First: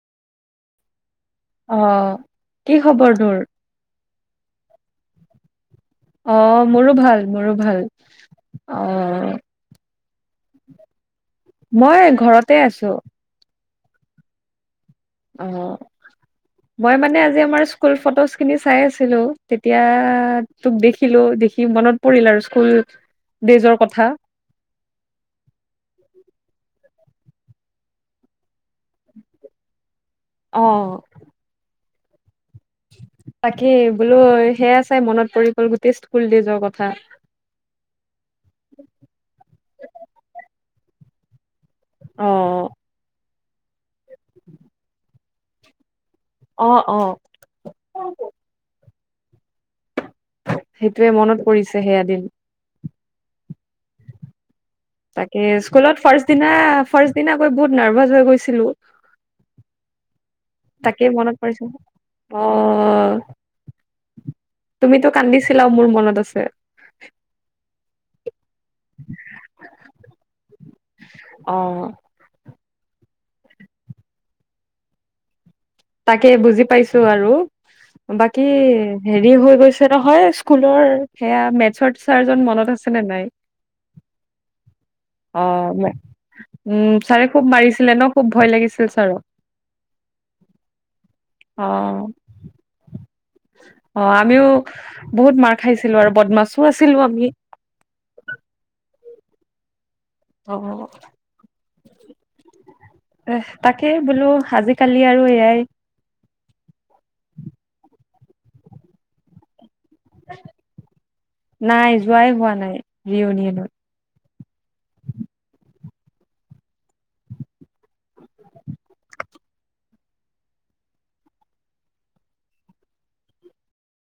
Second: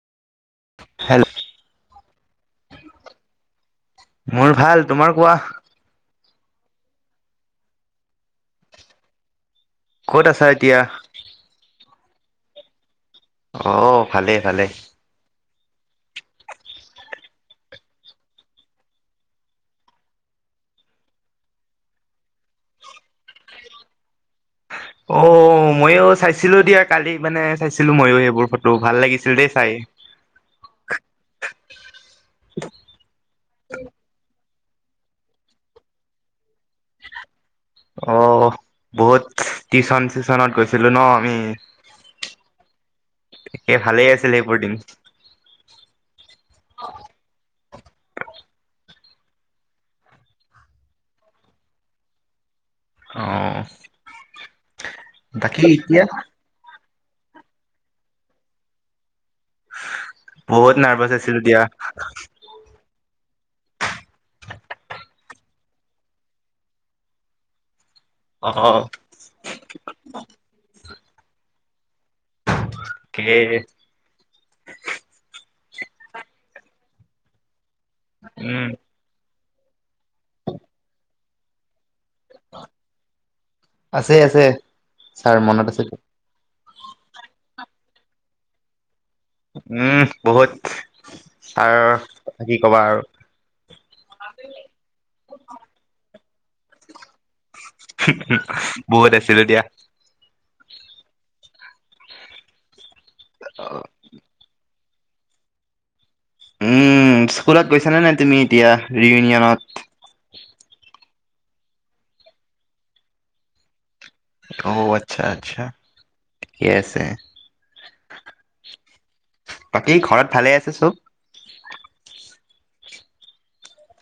Hello আহ কি খবৰ তোৰ? মোৰ ভাল তোমাৰ কোৱা। অ মোৰো ভাল মোৰো ভাল অ। ক'ত আছা এতিয়া? মই ঘৰতে আছো। অ ভালেই ভালে। অ মই মানে আজি আমাৰ স্কুল ফটোজ খিনি চাই আছিলো তেতিয়া তোক দেখিলো দেখি মনত পৰিল আৰু স্কুল ডেইজৰ কথা। অ মইও চাইছো। ছিলো দিয়া কালি মানে চাইছিলো ময়ো সেইবোৰ ফটো ভাল লাগিছিল দেই চাই। আহ [unintelligible] বোলো সেয়া চাই মনত পৰি গ'ল গোটেই স্কুল ডেজৰ কথা অ বহুত টিউচন চিচনত গৈছো । ছিলো ন আমি। আহ সে ভালেই আছিল সেইবোৰ দিন। আহ অ সেইটোৱে মনত পৰিছে সেয়াদিন। আহ তাকে স্কুলত ফাৰ্ষ্ট দিনা ফাৰ্ষ্ট। নিচিনাকৈ বহুত নাৰ্ভাচ হৈ গৈছিলো। বহুত নাৰ্ভাচ তাকেই আছিলো মনত দিয়া পৰিছে অ। তুমি তো কান্দিছা। চিলাও মোৰ মনত আছে। অ অ কে তাকে বুজি পাইছো আৰু। বাকী উম হেৰি হেৰি হৈ গৈছে নহয় স্কুলৰ সেয়া মেথছ ছাৰজন মনত আছে নে নাই আছে আছে ছাৰ অ মনত আছে উম ছাৰে খুব মাৰিছে। ছিলে ন খুব ভয় লাগিছিল ছাৰক। উম বহুত অ ত কি কবা আৰু। অ আমিও বহুত মাৰ খাইছিলো আৰু বদমাছো আছিলো আমি। বহুত আছিলো দিয়া। অ এ তাকেই বোলো আজি কালি আৰু এয়াই উম স্কুলত গৈছানে নাই তুমি এতিয়া ৰিউনিয়নত নাই যোৱাই হোৱা নাই ৰিয়উনিয়নত অ আচ্ছা আচ্ছা ঠিকে আছে বাকী ঘৰত ভালে আছে চব